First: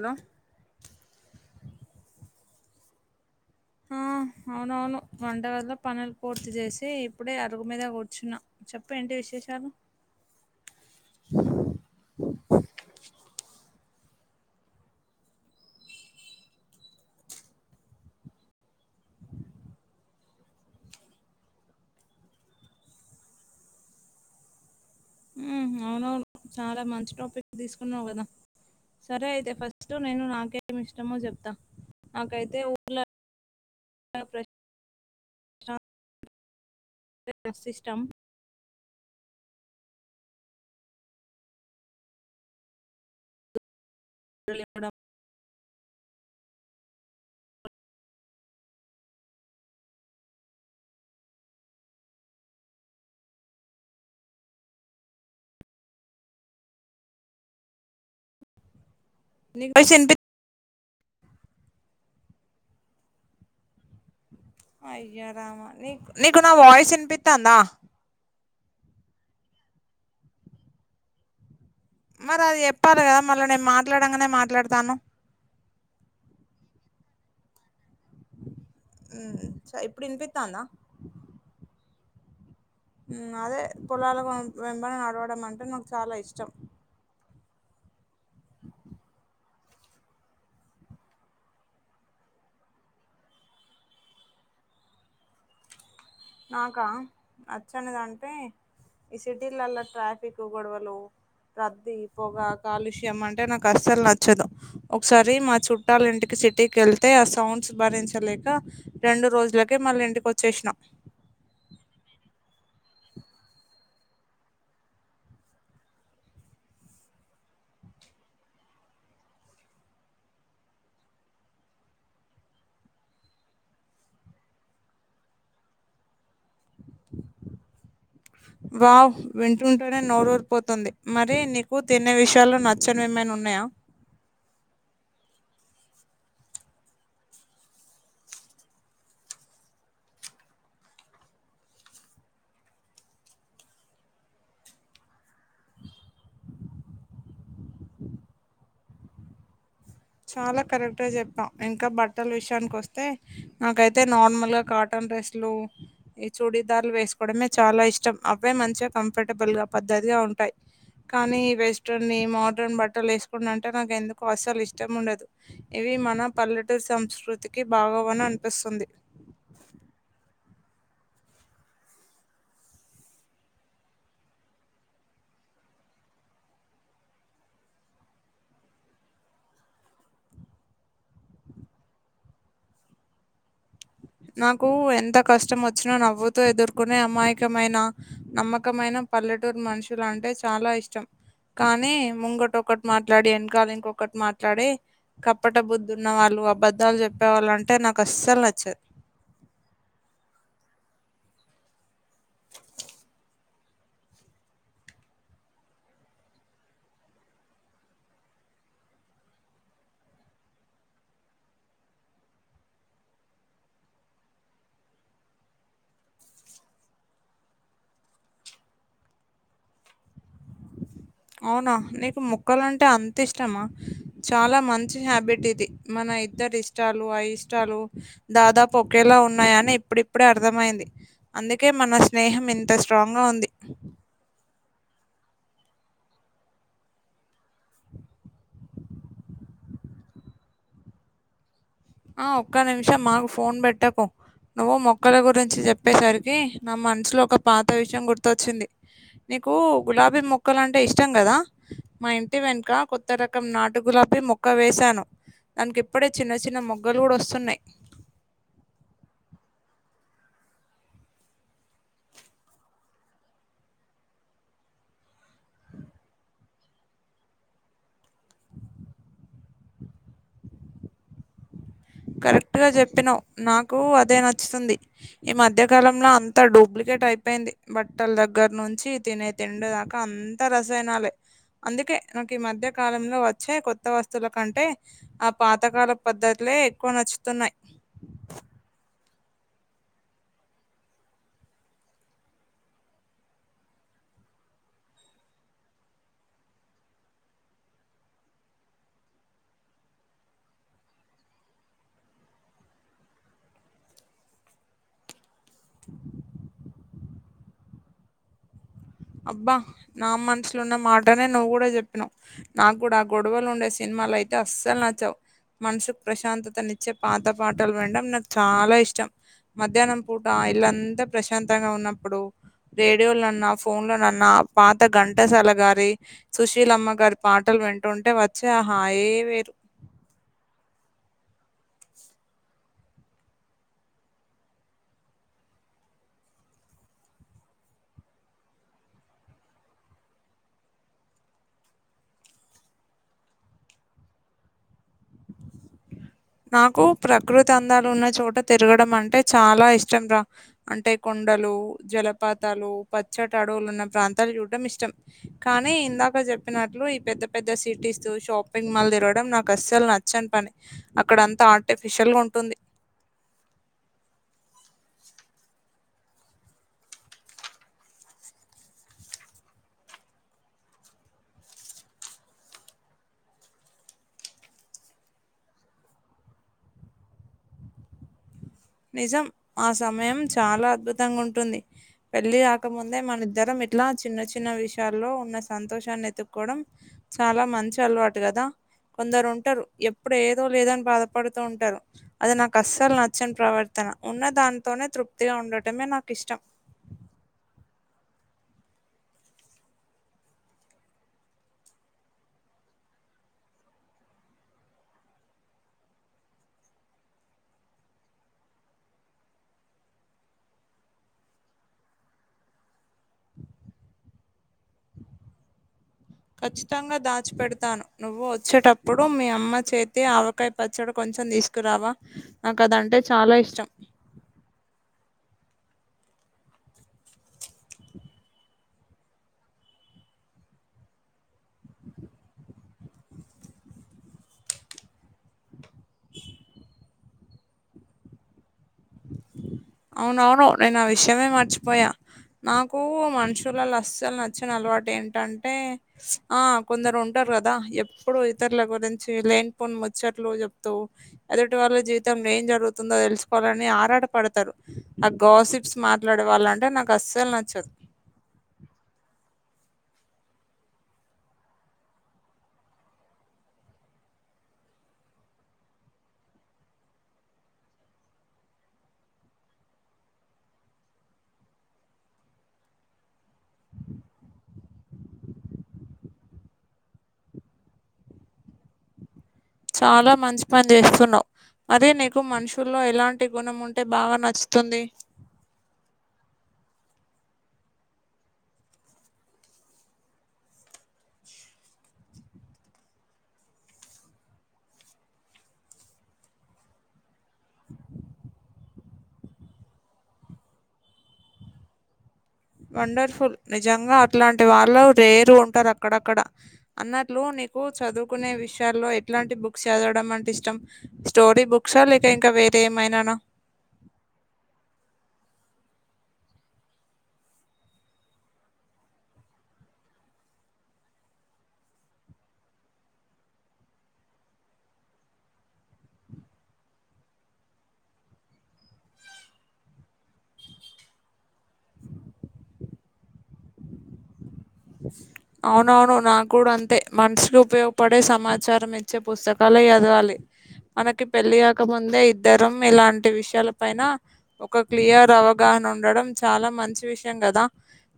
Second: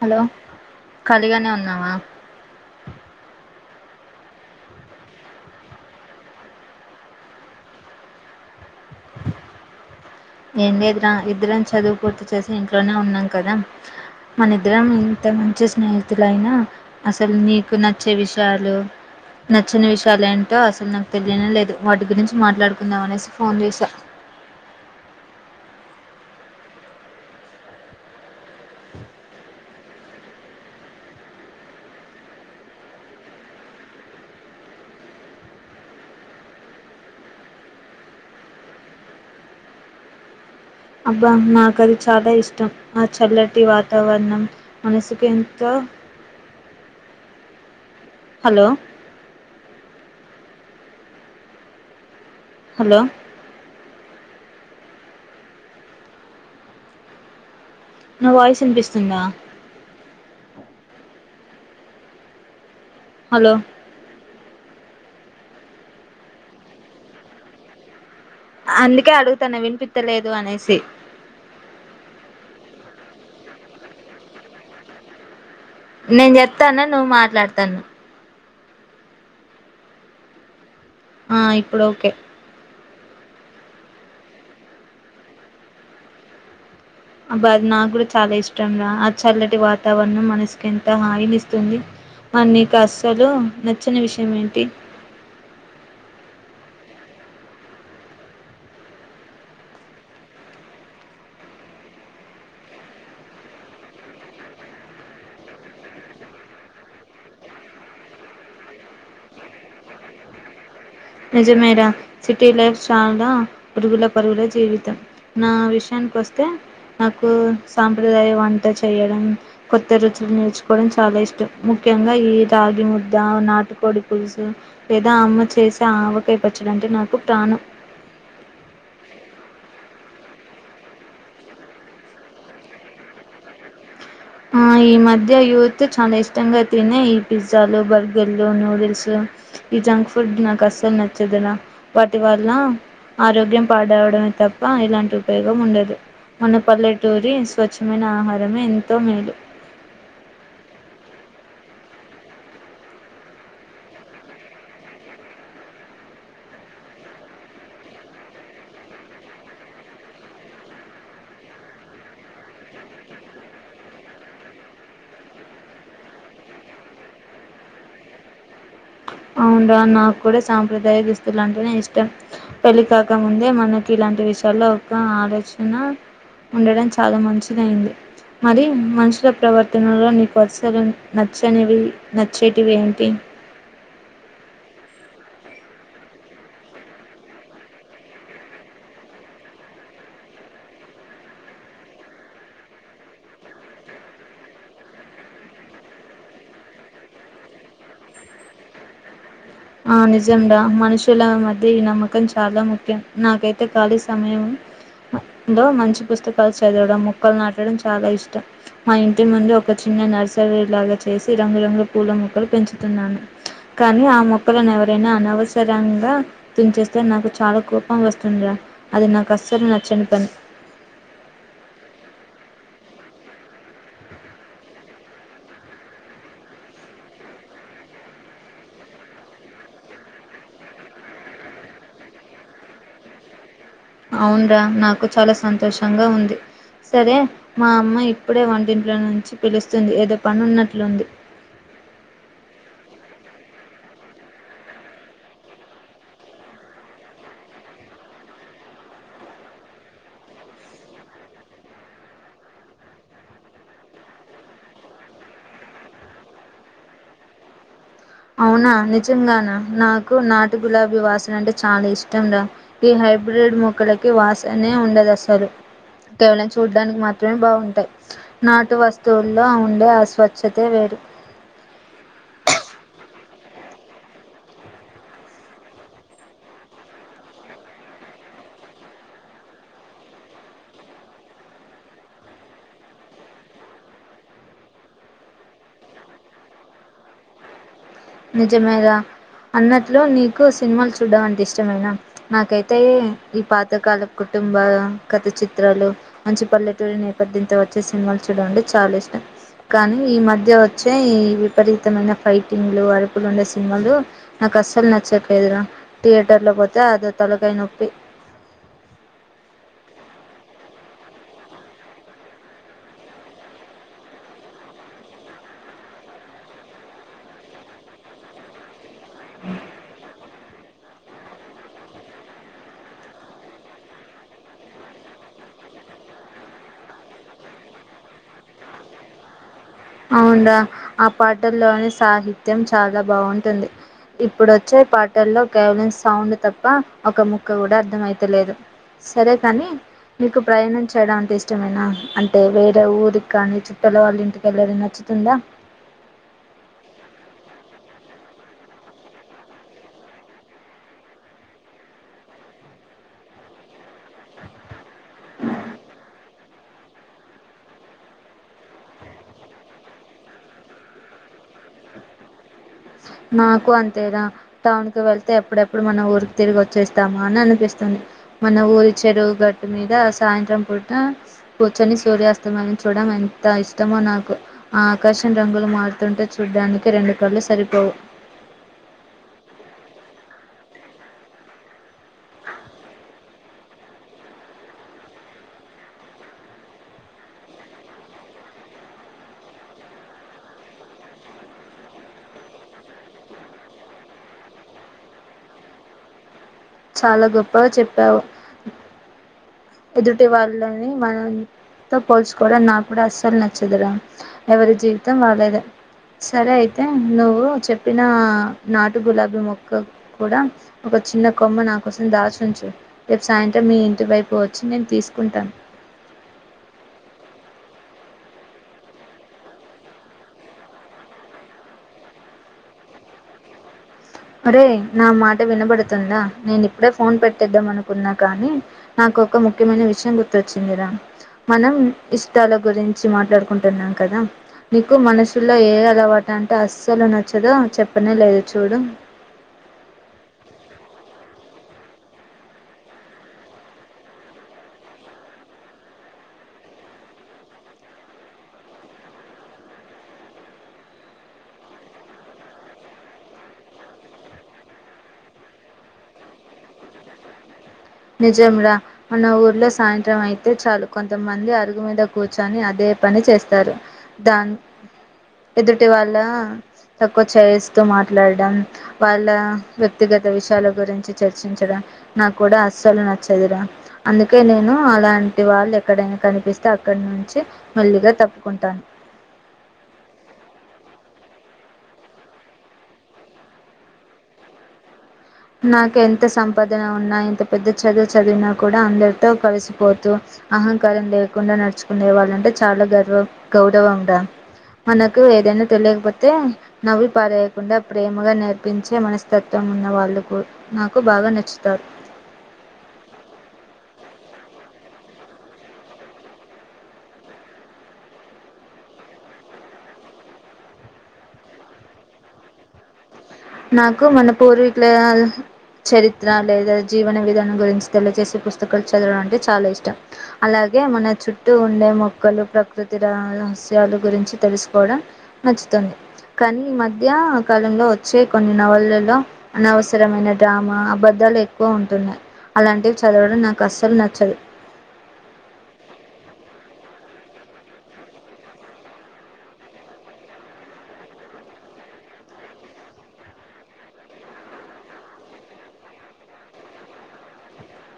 Hello ఖాళీగానే ఉన్నావా ఆ అవునవును వంటగదిలో పనులు పూర్తి చేసి ఇప్పుడే అరుగు మీద కూర్చున్న చెప్పు ఏంటి విషయం షాను ఏం లేదురా ఇద్దరం చదువు పూర్తి చేసి ఇంట్లోనే ఉన్నాం కదా మన ఇద్దరం ఇంత మంచి స్నేహితులయినా అసలు నీకు నచ్చే విషయాలు నచ్చిన విషయాలు ఏంటో అసలు నాకు తెలియని లేదు వాటి గురించి మాట్లాడుకుందాం అనేసి ఫోన్ చేశా అ అవునవును చాలా మంచి టాపిక్ తీసుకున్నావు కదా సరే అయితే ఫస్ట్ నేను నాకేమి ఇష్టమో చెప్తా నాకైతే ఊర్లో ప్ర సిస్టం అబ్బా నాకు అది చాలా ఇష్టం ఆ చల్లటి వాత వతావరణం ఊర్లో ఉండడం. మనసుకి ఎంతో హలో హలో నా వాయిస్ వినిపిస్ నీసింతే హలో అయ్యో రామా నీ నీకు నా వాయిస్ వినిపిత్తాందా అందుకే అడుగుతన వినిపిత్తలేదు అనేసి మరి అది చెప్పాలి కదా మళ్ళీ నేను మాట్లాడంగానే మాట్లాడతాన్నవ్ నేను చెప్తాను నువ్వు మాట్లాడతాన్నవ్ ఉ ఇప్పుడు వినిపిత్తాంది ఆ ఇప్పుడు ఓకే అదే పొలాల వెంబడి నడవడం అంటే నాకు చాలా ఇష్టం అబ నా కూడా చాలా ఇష్టం రా ఆ చల్లటి వాతావరణం మనసుకి ఎంత హాయినిస్తుంది మా నీకు అసలు నచ్చని విషయం ఏంటి నాకా నచ్చనిదంటే ఈ సిటీలల్లో ట్రాఫిక్ గొడవలు రద్దీ పొగ కాలుష్యం అంటే నాకు అసలు నచ్చదు ఒకసారి మా చుట్టాల ఇంటికి సిటీకి వెళ్తే ఆ సౌండ్స్ భరించలేక రెండు రోజులకే మళ్ళీ ఇంటికి వచ్చేసినా నిజమేరా సిటీ లైఫ్స్ చాలా పురుగుల పరుగుల జీవితం నా విషయానికి వస్తే నాకు సాంప్రదాయ వంట చేయడం కొత్త రుచులు నేర్చుకోవడం చాలా ఇష్టం ముఖ్ ముఖ్యంగా ఈ రాగి ముద్ద నాటుకొడి పులుసు లేదా అమ్మ చేస్ ఆవకాయ పచ్చడంటే నాకు ప్రాణం వావ్ వింటుంటేనే నోరూరిపోతుంది మరి నీకు తినే విషయాల్లో నచ్చనివి ఏమైనా ఉన్నాయా ఆ ఈ మధ్య యువత్ చాలా ఇష్టంగా తినే ఈ పిజ్జాలు బర్గర్లు నూడిల్స్ ఈ జంక్ ఫుడ్ నాకు అసలు నచ్చదు రా వాటి వల్ల ఆరోగ్యం పాడవడమే తప్ప ఎలాంటి ఉపయోగం ఉండదు మన పల్లెటూరి స్వచ్ఛమైన ఆహారమే ఎంతో మేలు చాలా కరెక్ట్ గా చెప్పావ్ ఇంకా బట్టల విషయానికి వస్తే నాకైతే నార్మల్ గా కాటన్ డ్రస్లు ఈ చూడీదారులు వేసుకోవడమే చాలా ఇష్టం అవే మంచిగా కంఫర్టబుల్ గా పద్దది ఉంటాయి కానీ వెస్ట్రన్ ఈ మాడ్రన్ బట్టలు వేసుకున్నా అంటే నాకు ఎందుకో అసలు ఇష్ ఇష్టం ఉండదు ఇవి మన పల్లెటూరు సంస్కృతికి భాగవని అనిపిస్తుంది అవుండ్రా నాకు కూడా సాంప్రదాయ దుస్తులు అంటేనే ఇష్టం పెళ్ళి కాక ముందే మనకి ఇలాం ఇంటి విషయాల్లో ఒక ఆలోచన ఉండడం చాలా మంచిదయింది మరి మనుషుల ప్రవర్తనలో నీకు అసలు నచ్చనివి నచ్చేటివి ఏంటి నాకు ఎంత కష్టం వచ్చినా నవ్వుతో ఎదుర్కొనే అమాయకమైన నమ్మకమైన పల్లెటూరు మనుషులు అంటే చాలా ఇష్టం కానీ ముంగటి ఒకక్కటి మాట్లాడి వెనకాల ఇంకొకటి మాట్లాడి కప్పట బుద్దున్న వాళ్ళు అబద్ధాలు చెప్పేవాళ్ళు అంటే నాకు అసలు నచ్చ ఆ నిజం రా మనుషుల మధ్య ఈ నమ్మకం చాలా ముఖ్యం నాకైతే ఖాళీ సమయం లో మంచి పుస్తకాలు చదవడం ముక్కలు నాటడం చాలా ఇష్టం మా ఇంటి ముందు ఒక చి నర్సరీ లాగా చేసి రంగురంగుల పూల మొక్కలు పెంచుతున్నాను కానీ ఆ మొక్ కుక్కలను ఎవరైనా అనవసరంగా తుంచేస్తే నాకు చాలా కోపం వస్తుంది అది నాకస అసలు నచ్చని పని అవునా నీకు ముక్కలు అంటే అంత ఇష్టమా చాలా మంచి హ్యాబిట్ ఇది మన ఇద్దరు ఇష్టాలు అ ఇష్టాలు దాదాపు ఒకేలా ఉన్నాయని ఇప్పుడిప్పుడే అర్థమయింది అందుకే మన స్నేహం ఇంత స్ట్రాంగ్ గా ఉంది అవున్రా నాకు చాలా సంతోషంగా ఉంది సరే మా అమ్మ ఇప్పుడే వంటింట్లో నుంచి పిలుస్తుంది ఏదో పని ఉన్నట్లుంది ఆ ఒక్క నిమిషం ఆగు ఫోన్ పెట్టకు నువ్వు మొక్కల గురించి చెప్పేసరికి నా మనసులో ఒక పాత విషయం గుర్తొచ్చింది నీకు గులాబీ మొక్కలు అంటే ఇష్టం కదా మా ఇంటి వెనుక కొత్త రకం నాటు గులా చెప్పి మొక్క వేశాను దానికి ఇప్పుడే చిన్న చిన్న మొగ్గలు కూడా వస్తున్నాయ్ అవునా నిజంగానా నాకు నాటు గులాబీ వాసన అంటే చాలా ఇష్టం రా ఈ హైబ్రిడ్ మొక్కలకి వాసనే ఉండదసలు కేవలం చూడ్డానికి మాత్రమే బాగుంటాయ్ నాటు వస్తువుల్లో ఉండే అస్వచ్ఛతే వేరు కరెక్ట్ గా చెప్పినావ్ నాకు అదే నచ్చుతుంది ఈ మధ్యకాలంలో అంత డూప్లికే కేట్ అయిపోయింది బట్టల దగ్గర నుంచి తినే తిండి దాకా అంత రసయినాలే అందుకే నాకు ఈ మధ్య కాలంలో వచ్చే కొత్త వస్తువుల కంటే ఆ పాతకాల పద్ధతులే ఎక్కువ నచ్చుతున్నాయి నిజమేగా అన్నట్లు నీకు సినిమాలు చూడ్డం అంటే ఇష్టమైన నాకైతే ఈ పాతకాల కుటుంబ కథ చిత్రాలు మంచి పల్లెటూరి నేపథ్యంతో వచ్చే సినిమాలు చూడం అంటే చాలా ఇష్టం కానీ ఈ మధ్య వచ్చే ఈ విపరీతమైన ఫైటింగ్ ఫైటింగ్ లు అరుపులు ఉండే సినిమాలు నాకు అసలు నచ్చట్లేదు రా థియేటర్ లో తా అదో తలకై నొప్పి అబ్బా నా మనసులున్న మాటనే నువ్వు కూడా చెప్పినావు నాకు కూడా ఆ గొడవలు ఉండే సినిమా సినిమాలు అయితే అస్సలు నచ్చావు మనసుకు ప్రశాంతతనిచ్చే పాత పాటలు వినడం నాకు చాలా ఇష్టం మధ్యాహ్నం పూట ఇలాంతా ప్రశాంతంగా ఉన్నప్పుడు రేడియోలున్నా ఫోన్ లోనన్న పాత ఘంటసాల గారి సుశీలమ్మ గారి పాటలు వింటుంటే వచ్చా హాయే వేరు అవున్రా ఆ పాటల్లోని సాహిత్యం చాలా బాగుంటుంది ఇప్పుడు వచ్చే పాటల్లో కవలిన్ సౌండ్ తప్ప ఒక ముక్క కూడా అర్థమయితలేదు సరే కానీ మీకు ప్రయాణం చేయడం అంటే ఇష్టమేనా అంటే వేరే ఊరికి కానీ చుట్టల వాళ్ళ ఇంటి ఏలేది నచ్చుతుందా నాకు ప్రకృతి అందాలు ఉన్న చోట తిరగడం అంటే చాలా ఇష్టం రా అంటే కొ కొండలు జలపాతాలు పచ్చటడవులు ఉన్న ప్రాంతాలు చూడడం ఇష్టం కానీ ఇందాక చెప్పినట్లు ఈ పెద్ద పెద్ద సిటీస్ షాపింగ్ మాల్ తిరవడం నాకు అస్సలు నచ్చను పని అక్కడ అంత ఆర్టిఫిషియల్ గా ఉంటుంది నాకు అంతేరా టౌన్ కు వెళ్తే ఎప్పుడెప్పు ఇప్పుడు మన ఊరికి తిరిగి వచ్చేస్తామా అని అనిపిస్తుంది మన ఊరి చెడువు గట్టు మీద సాయంత్రం ప కూర్చొని సూర్యాస్తమన్ని చూడడం ఎంత ఇష్టమో నాకు ఆ ఆకాశం రంగులు మారుతుంటే చూడ్డానికి రెండు కళ్లు సరిపోవు నిజం ఆ సమయం చాలా అద్భుతంగా ఉంటుంది పెళ్లి కాకముందే మనద్దరం ఇట్లా చిన్న చిన్న విషయాల్లో ఉన్న సంతోషాన్ని ఎతుక్కోవడం చాలా మంచి అలవాటు కదా కొందరు ఉంటారు ఎప్పుడు ఏదో లేదో అని బాధపడుతూ ఉంటారు అది నాకు కస్సలు నచ్చని ప్రవర్తన ఉన్న దానితోనే తృప్తిగా ఉండటమే నాకు ఇష్టం చాలా గొప్పగా చెప్పావు ఎదుటి వాళ్ళని మనం తో పోల్చుకోవడం నాకు కూడా అస్సలు నచ్చదు రా ఎవరి జీవితం వాళ్ళేద సరే అయితే నువ్వు చెప్పిన నాటు గులాబీ మొక్క కూడా ఒక చిన్న కొమ్మ నా కోసం దాచుంచు రేపు సాయంత్రం మీ ఇంటి వైపు వ వచ్చి నేను తీసుకుంటాను ఖచ్చితంగా దాచిపడతాను నువ్వు వచ్చేటప్పుడు మీ అమ్మ చేతి ఆవకాయ పచ్చడి కొంచెం చం తీసుకురావా నాకు అదంటే చాలా ఇష్టం అరే నా మాట వినబడుతుందా నేను ఇప్పుడే ఫోన్ పెట్టేద్దాం అనుకున్నా కానీ నాకు ఒక ముఖ్యమైన విషయం గుర్తొచ్చిందిరా మనం ఇష్టాల గురించి మాట్లాడుకుంటున్నాం కదా నీకు మనుషుల్లో ఏ అలవాటు అంటే అస్సలు నచ్చదో చెప్పనే లేదు చూడు అవునవును నేను ఆ విషయమే మర్చిపోయా నాకు మనుషుల అసలు నచ్చిన అలవాటు ఏంటంటే ఆ కొందరు ఉంటారు కదా ఎప్పుడు ఇతరుల గురించి లేనిపోని ముచ్చట్లు చెప్తూ ఎదుటి వాళ్ళ జీవితం ఏం జరుగుతుందో తెలుసుకోవాలని ఆరాటపడతారు ఆ గాసిప్స్ మాట్లాడే వాళ్ళంటే నాకు అస్సలు నచ్చదు నిజం రా మన ఊర్లో సాయంత్రం అయితే చాలు కొంతమంది అరుగు మీద కూర్చొని అదే పని చేస్తారు దాన్ ఎదుటి వాళ్ళ తక్కువ చేయిస్తూ మాట్లాడడం వాళ్ళ వ్యక్తిగత విషయాల గురించి చర్చించడం నాకూడా అసలు నచ్చదురా అందుకే నేను అలాంటి వాళ్ళు ఎక్కడైనా కనిపిస్తే అక్కడి నుంచి మెల్లిగా తప్పుకుంటాను చాలా మంచి పని చేస్తున్నావ్ అరే నీకు మనుషుల్లో ఎలాంటి గుణం ఉంటే బాగా నచ్చుతుంది నాకు ఎంత సంపాదన ఉన్నా ఎంత పెద్ద చదువు చదివినా కూడా అందరితో కలిసిపోతు అహ కారం లేకుండా నడుచుకునే వాళ్ళంటే చాలా గర్వం గౌరవంరా మనకు ఏదైనా తెలియకపోతే నవ్వి పారేయకుండా ప్రేమగా నేర్పించే మనస్తత్వం ఉన్న వాళ్ళు నాకు బాగా నచ్చుతా ఇట్లాంటి వాళ్ళు రేరు ఉంటారు అక్కడక్కడ అన్నట్లు నీకు చదువుకునే విషయాల్లో ఎలాంటి బుక్స్ చదవడం అంటే ఇష్టం స్టోరీ బుక్సా లేక ఇంకా వేరే ఏమైనానా నాకు మన పోరు ఇట్లా చరిత్ర లేదా జీవన విధానం గురించి తెలియచేసే పుస్తకాలు చదవడం అంటే చాలా ఇష్టం అలా గే మన చుట్టూ ఉండే మొక్కలు ప్రకృతి రహస్యాలు గురించి తెలుసుకోవడం నచు తుంది కాని ఈ మధ్య కాలంలో వచ్చే కొన్ని నవళ్లలో అనవసరమైన డ్రామా అబధాలు ఎక్కువ ఉంటున్నాయ్ అలాంటివి చదవడం నాకు అస్సలు నచ్చదు అవునవును నా కూడా అంతే మనిషులు ఉపయోగపడే సమాచారం ఇచ్చే పుస్తకాలే చదవాలి మనకి పెళ్ళి కాక ముందే ఇద్దరం ఇలాంటి విషయాల పైన ఒక క్లియర్ అవగా న ఉండడం చాలా మంచి విషయం కదా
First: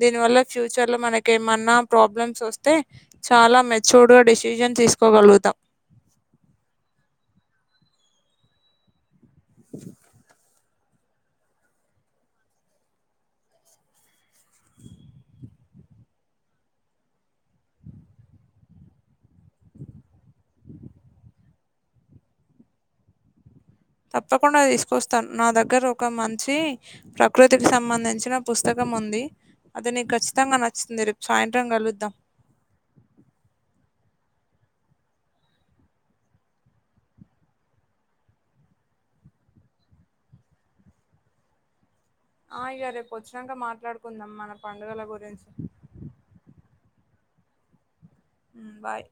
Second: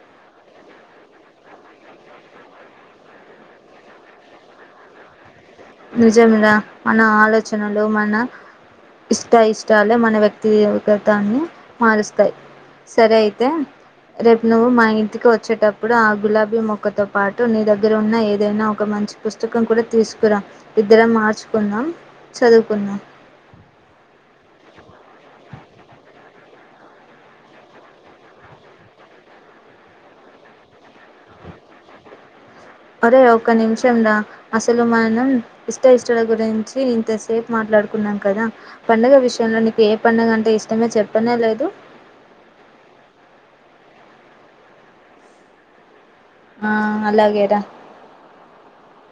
దీని వల్ల ఫ్యూచర్ లో మన కెమన్నా ప్రాబ్లమ్స్ వస్తే చాలా మెచ్యూర్డ్ గా డేసిషన్ తీసుకోగలుగుతాం నిజం రా మన ఆలోచనలు మన ఇష్ట ఇష్టాలు మన వ్యక్ వ్యక్తి గతాన్ని మారుస్తాయ్ సరే అయితే రేపు నువ్వు మా ఇంటికి వచ్చేటప్పుడు ఆ గులాబీ మొక్కతో పాటు నీ దగ్గర ఉన్న ఏదైనా ఒక మ మంచి పుస్తకం కూడా తీసుకు రా ఇద్దరం మార్చుకుందాం చదువుకుందాం తప్పకుండా తీసుకొస్తాను నా దగ్గర ఒక మంచి ప్రకృతికి సంబంధించిన పుస్తకం ఉంది అది నీకు ఖచ్చితంగా నచ్చుతుంది రేపు సాయంత్రం కలుద్దాం అరే ఒక్క నిమిషం రా అసలు మనం ఇష్ట ఇష్టాల గురించి ఇంతసేపు మాట్లా మాట్లాడుకున్నాం కదా పండగ విషయంలో నీకు ఏ పండగ అంటే ఇష్టమే చెప్పనే లేదు ఆ ఇగ రేపు వచ్చినాక మాట్లాడుకుందాం మన పండగల గురించి ఆ అలాగే రా బాయ్